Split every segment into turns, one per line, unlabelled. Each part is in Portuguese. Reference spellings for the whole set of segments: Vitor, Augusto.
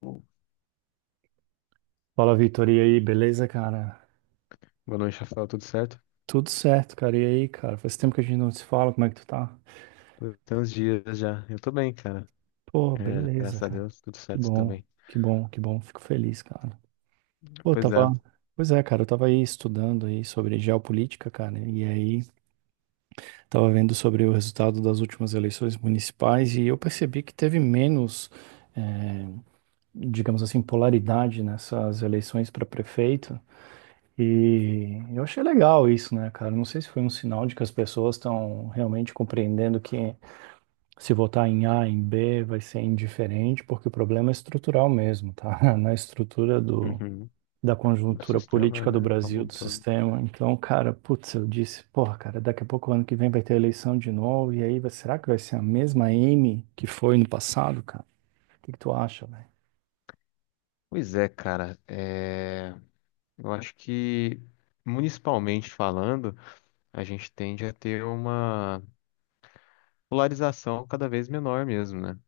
Boa
Fala, Vitor, e aí, beleza, cara?
noite, Rafael. Tudo certo?
Tudo certo, cara. E aí, cara? Faz tempo que a gente não se fala, como é que tu tá?
Pô, tem uns dias já. Eu tô bem, cara.
Pô,
É,
beleza,
graças a
cara.
Deus, tudo
Que
certo
bom,
também.
que bom, que bom. Fico feliz, cara. Pô, eu
Pois é.
tava. Pois é, cara, eu tava aí estudando aí sobre geopolítica, cara, e aí tava vendo sobre o resultado das últimas eleições municipais e eu percebi que teve menos, eh, digamos assim, polaridade nessas eleições para prefeito. E eu achei legal isso, né, cara? Não sei se foi um sinal de que as pessoas estão realmente compreendendo que se votar em A, em B, vai ser indiferente, porque o problema é estrutural mesmo, tá? Na estrutura do,
Uhum.
da
O
conjuntura
sistema,
política do
né? Como
Brasil,
um
do
todo.
sistema. Então, cara, putz, eu disse, porra, cara, daqui a pouco, ano que vem, vai ter eleição de novo, e aí, será que vai ser a mesma M que foi no passado, cara? O que que tu acha, velho?
Pois é, cara. É, eu acho que, municipalmente falando, a gente tende a ter uma polarização cada vez menor mesmo, né?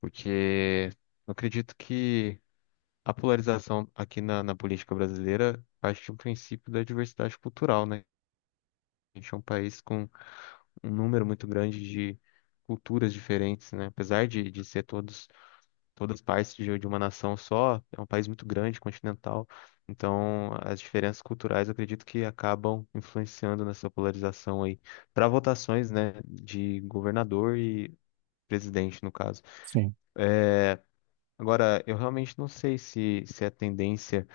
Porque eu acredito que a polarização aqui na política brasileira parte de um princípio da diversidade cultural, né? A gente é um país com um número muito grande de culturas diferentes, né? Apesar de ser todos, todas partes de uma nação só, é um país muito grande, continental. Então, as diferenças culturais, eu acredito que acabam influenciando nessa polarização aí para votações, né, de governador e presidente, no caso.
Sim.
É, agora, eu realmente não sei se é a tendência,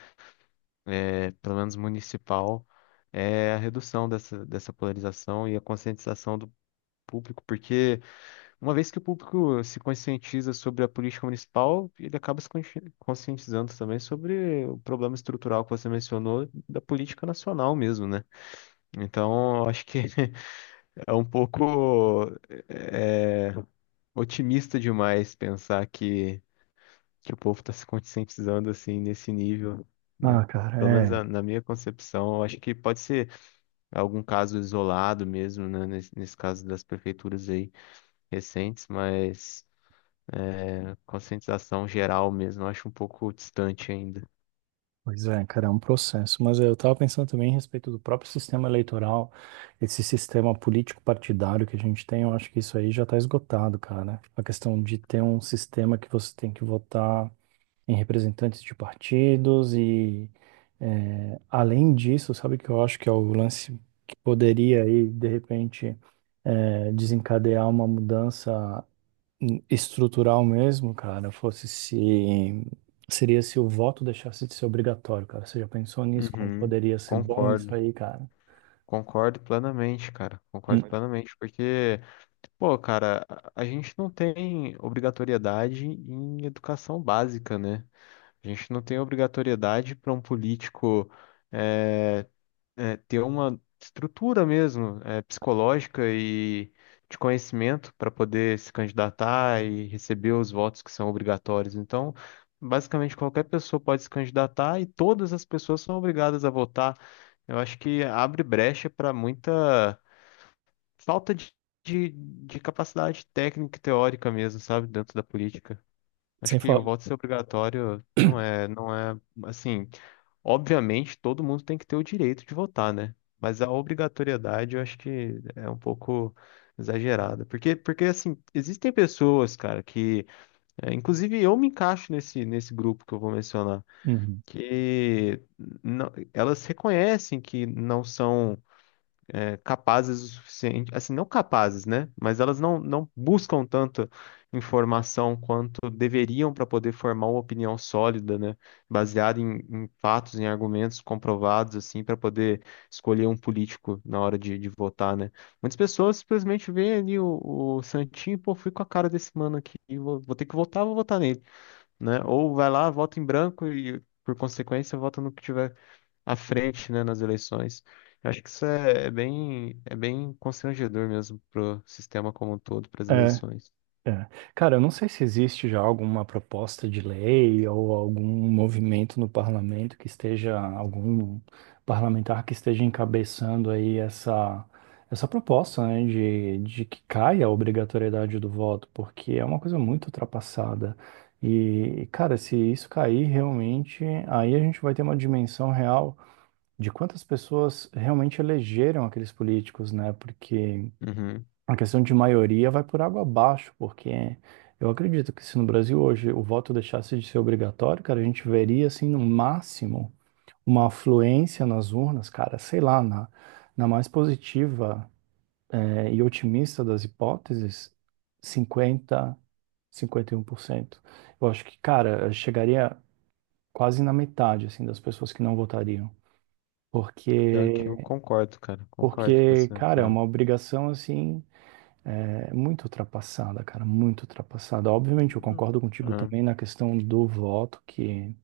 é, pelo menos municipal, é a redução dessa polarização e a conscientização do público, porque uma vez que o público se conscientiza sobre a política municipal, ele acaba se consci- conscientizando também sobre o problema estrutural que você mencionou da política nacional mesmo, né? Então, eu acho que é um pouco, é, otimista demais pensar que o povo está se conscientizando assim nesse nível, né?
Ah, cara,
Pelo menos
é.
na minha concepção, eu acho que pode ser algum caso isolado mesmo, né? Nesse caso das prefeituras aí recentes, mas, conscientização geral mesmo, eu acho um pouco distante ainda.
Pois é, cara, é um processo. Mas eu estava pensando também a respeito do próprio sistema eleitoral, esse sistema político-partidário que a gente tem, eu acho que isso aí já está esgotado, cara. A questão de ter um sistema que você tem que votar em representantes de partidos e, além disso, sabe que eu acho que é o lance que poderia aí, de repente, desencadear uma mudança estrutural mesmo, cara, fosse se seria se o voto deixasse de ser obrigatório, cara. Você já pensou nisso? Como
Uhum,
poderia ser bom isso
concordo.
aí, cara?
Concordo plenamente, cara. Concordo
Hum.
plenamente, porque, pô, cara, a gente não tem obrigatoriedade em educação básica, né? A gente não tem obrigatoriedade para um político eh, ter uma estrutura mesmo, é, psicológica e de conhecimento para poder se candidatar e receber os votos que são obrigatórios. Então, basicamente qualquer pessoa pode se candidatar e todas as pessoas são obrigadas a votar. Eu acho que abre brecha para muita falta de capacidade técnica e teórica mesmo, sabe, dentro da política. Acho
Sem
que o
falar.
voto ser obrigatório não é, não é assim. Obviamente, todo mundo tem que ter o direito de votar, né? Mas a obrigatoriedade eu acho que é um pouco exagerada. Porque, porque assim, existem pessoas, cara, que, é, inclusive, eu me encaixo nesse, nesse grupo que eu vou mencionar,
Uhum.
que elas reconhecem que não são capazes o suficiente, assim, não capazes, né? Mas elas não buscam tanta informação quanto deveriam para poder formar uma opinião sólida, né? Baseada em fatos, em argumentos comprovados, assim, para poder escolher um político na hora de votar, né? Muitas pessoas simplesmente veem ali o Santinho, pô, fui com a cara desse mano aqui, vou ter que votar, vou votar nele, né? Ou vai lá, vota em branco e, por consequência, vota no que tiver à frente, né, nas eleições. Eu acho que isso é, é bem constrangedor mesmo pro sistema como um todo, para as
É,
eleições.
é. Cara, eu não sei se existe já alguma proposta de lei ou algum movimento no parlamento que esteja, algum parlamentar que esteja encabeçando aí essa proposta, né, de que caia a obrigatoriedade do voto, porque é uma coisa muito ultrapassada. E, cara, se isso cair realmente, aí a gente vai ter uma dimensão real de quantas pessoas realmente elegeram aqueles políticos, né? Porque
Uhum.
a questão de maioria vai por água abaixo, porque eu acredito que se no Brasil hoje o voto deixasse de ser obrigatório, cara, a gente veria, assim, no máximo, uma afluência nas urnas, cara, sei lá, na, na mais positiva, e otimista das hipóteses, cinquenta 51%. Eu acho que, cara, chegaria quase na metade, assim, das pessoas que não votariam.
Pior que
Porque,
eu concordo, cara. Concordo com
porque,
essa
cara, é
opinião.
uma obrigação, assim, é muito ultrapassada, cara, muito ultrapassada. Obviamente, eu concordo contigo
Ah,
também na questão do voto, que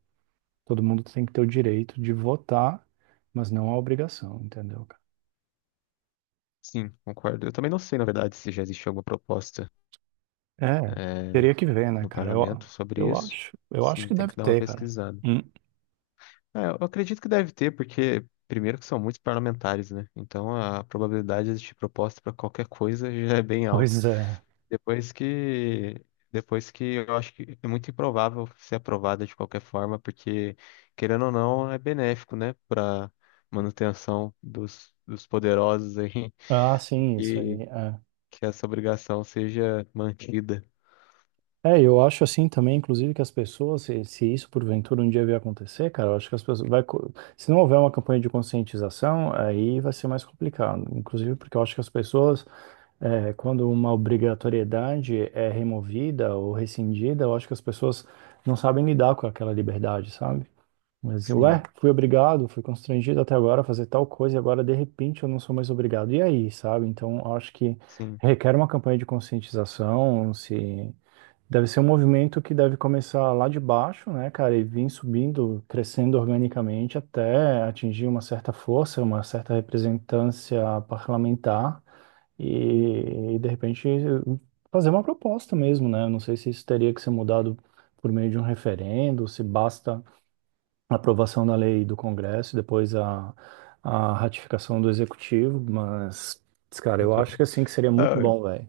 todo mundo tem que ter o direito de votar, mas não a obrigação, entendeu, cara?
sim, concordo. Eu também não sei, na verdade, se já existe alguma proposta,
É,
eh,
teria que ver, né,
no
cara?
parlamento sobre isso.
Eu acho
Sim,
que
tem que
deve
dar uma
ter, cara.
pesquisada.
Hum.
É, eu acredito que deve ter, porque primeiro que são muitos parlamentares, né? Então a probabilidade de existir proposta para qualquer coisa já é bem alta.
Pois é.
Depois que depois que eu acho que é muito improvável ser aprovada de qualquer forma, porque querendo ou não é benéfico, né, para manutenção dos poderosos aí
Ah, sim, isso aí.
que
É.
que essa obrigação seja mantida.
É, eu acho assim também, inclusive, que as pessoas, se isso porventura um dia vier acontecer, cara, eu acho que as pessoas se não houver uma campanha de conscientização, aí vai ser mais complicado. Inclusive, porque eu acho que as pessoas é, quando uma obrigatoriedade é removida ou rescindida, eu acho que as pessoas não sabem lidar com aquela liberdade, sabe? Mas, ué,
Sim,
fui obrigado, fui constrangido até agora a fazer tal coisa e agora, de repente, eu não sou mais obrigado. E aí, sabe? Então, eu acho que
sim.
requer uma campanha de conscientização, se... Deve ser um movimento que deve começar lá de baixo, né, cara, e vir subindo, crescendo organicamente até atingir uma certa força, uma certa representância parlamentar e, de repente fazer uma proposta mesmo, né? Eu não sei se isso teria que ser mudado por meio de um referendo, se basta a aprovação da lei do Congresso e depois a ratificação do Executivo, mas, cara, eu acho que assim que seria muito
Ah,
bom, velho.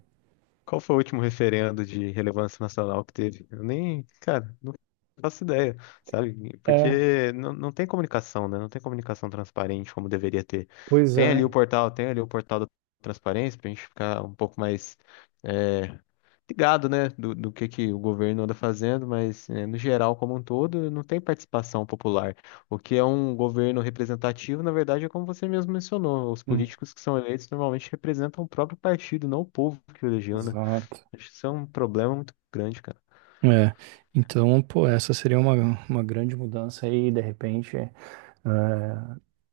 qual foi o último referendo de relevância nacional que teve? Eu nem, cara, não faço ideia, sabe?
É,
Porque não tem comunicação, né? Não tem comunicação transparente como deveria ter.
pois
Tem ali
é.
o portal, tem ali o portal da transparência para a gente ficar um pouco mais, é, ligado, né? Do que o governo anda fazendo, mas é, no geral, como um todo, não tem participação popular. O que é um governo representativo, na verdade, é como você mesmo mencionou: os
Hum,
políticos que são eleitos normalmente representam o próprio partido, não o povo que o elegeu, né?
Exato.
Acho que isso é um problema muito grande, cara.
É, então, pô, essa seria uma grande mudança aí, de repente. É,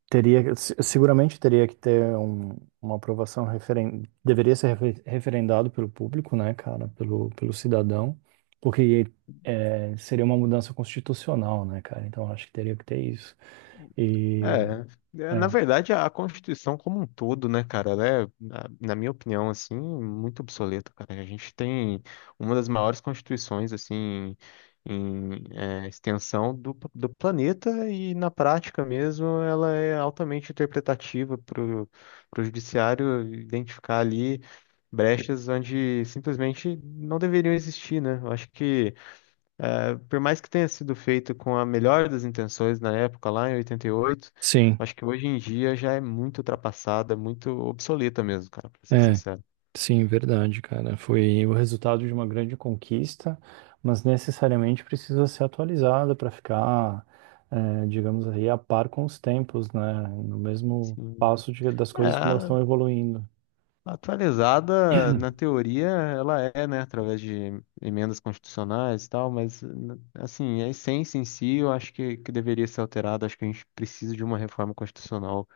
teria, seguramente teria que ter uma aprovação deveria ser referendado pelo público, né, cara, pelo, pelo cidadão, porque é, seria uma mudança constitucional, né, cara? Então acho que teria que ter isso. E
É, na
é,
verdade, a Constituição como um todo, né, cara, ela é, na minha opinião, assim, muito obsoleta, cara. A gente tem uma das maiores constituições, assim, em, extensão do planeta e, na prática mesmo, ela é altamente interpretativa para o judiciário identificar ali brechas onde simplesmente não deveriam existir, né? Eu acho que, é, por mais que tenha sido feito com a melhor das intenções na época, lá em 88,
sim,
acho que hoje em dia já é muito ultrapassada, muito obsoleta mesmo, cara, pra ser
é.
sincero.
Sim, verdade, cara. Foi o resultado de uma grande conquista, mas necessariamente precisa ser atualizada para ficar, digamos aí, a par com os tempos, né? No mesmo
Sim.
passo das
É,
coisas como elas estão evoluindo.
atualizada na teoria ela é, né, através de emendas constitucionais e tal, mas, assim, a essência em si eu acho que deveria ser alterada, acho que a gente precisa de uma reforma constitucional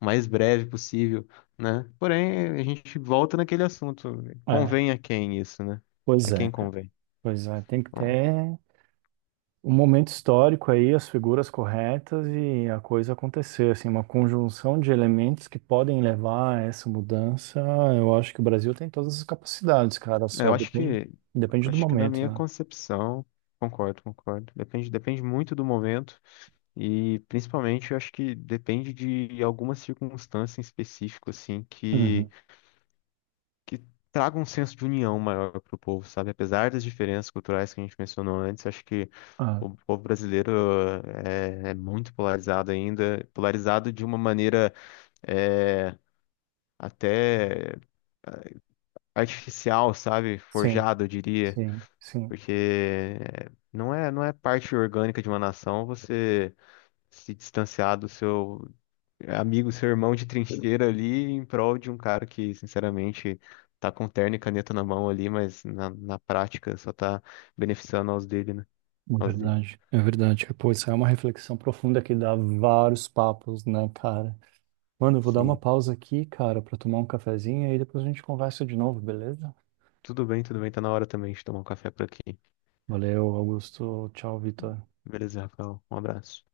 o mais breve possível, né? Porém, a gente volta naquele assunto.
É,
Convém a quem isso, né? A
pois é,
quem
cara.
convém?
Pois é, tem que
Bom,
ter. Um momento histórico aí, as figuras corretas e a coisa acontecer, assim, uma conjunção de elementos que podem levar a essa mudança. Eu acho que o Brasil tem todas as capacidades, cara,
é,
só
eu acho
depende,
que,
depende do
acho que na
momento,
minha
né?
concepção, concordo, concordo. Depende, depende muito do momento e, principalmente, eu acho que depende de alguma circunstância em específico, assim,
Uhum.
que traga um senso de união maior para o povo, sabe? Apesar das diferenças culturais que a gente mencionou antes, acho que
Ah,
o povo brasileiro é muito polarizado ainda, polarizado de uma maneira, é, até artificial, sabe?
sim,
Forjado, eu diria,
sim, sim.
porque é, não é parte orgânica de uma nação você se distanciar do seu amigo, seu irmão de trincheira ali, em prol de um cara que, sinceramente, tá com terno e caneta na mão ali, mas na prática só tá beneficiando aos dele, né?
É
Aos dele.
verdade, é verdade. Pô, isso é uma reflexão profunda que dá vários papos, né, cara? Mano, eu vou dar uma
Sim.
pausa aqui, cara, pra tomar um cafezinho e aí depois a gente conversa de novo, beleza?
Tudo bem, tudo bem. Tá na hora também de tomar um café por aqui.
Valeu, Augusto. Tchau, Vitor.
Beleza, Rafael. Um abraço.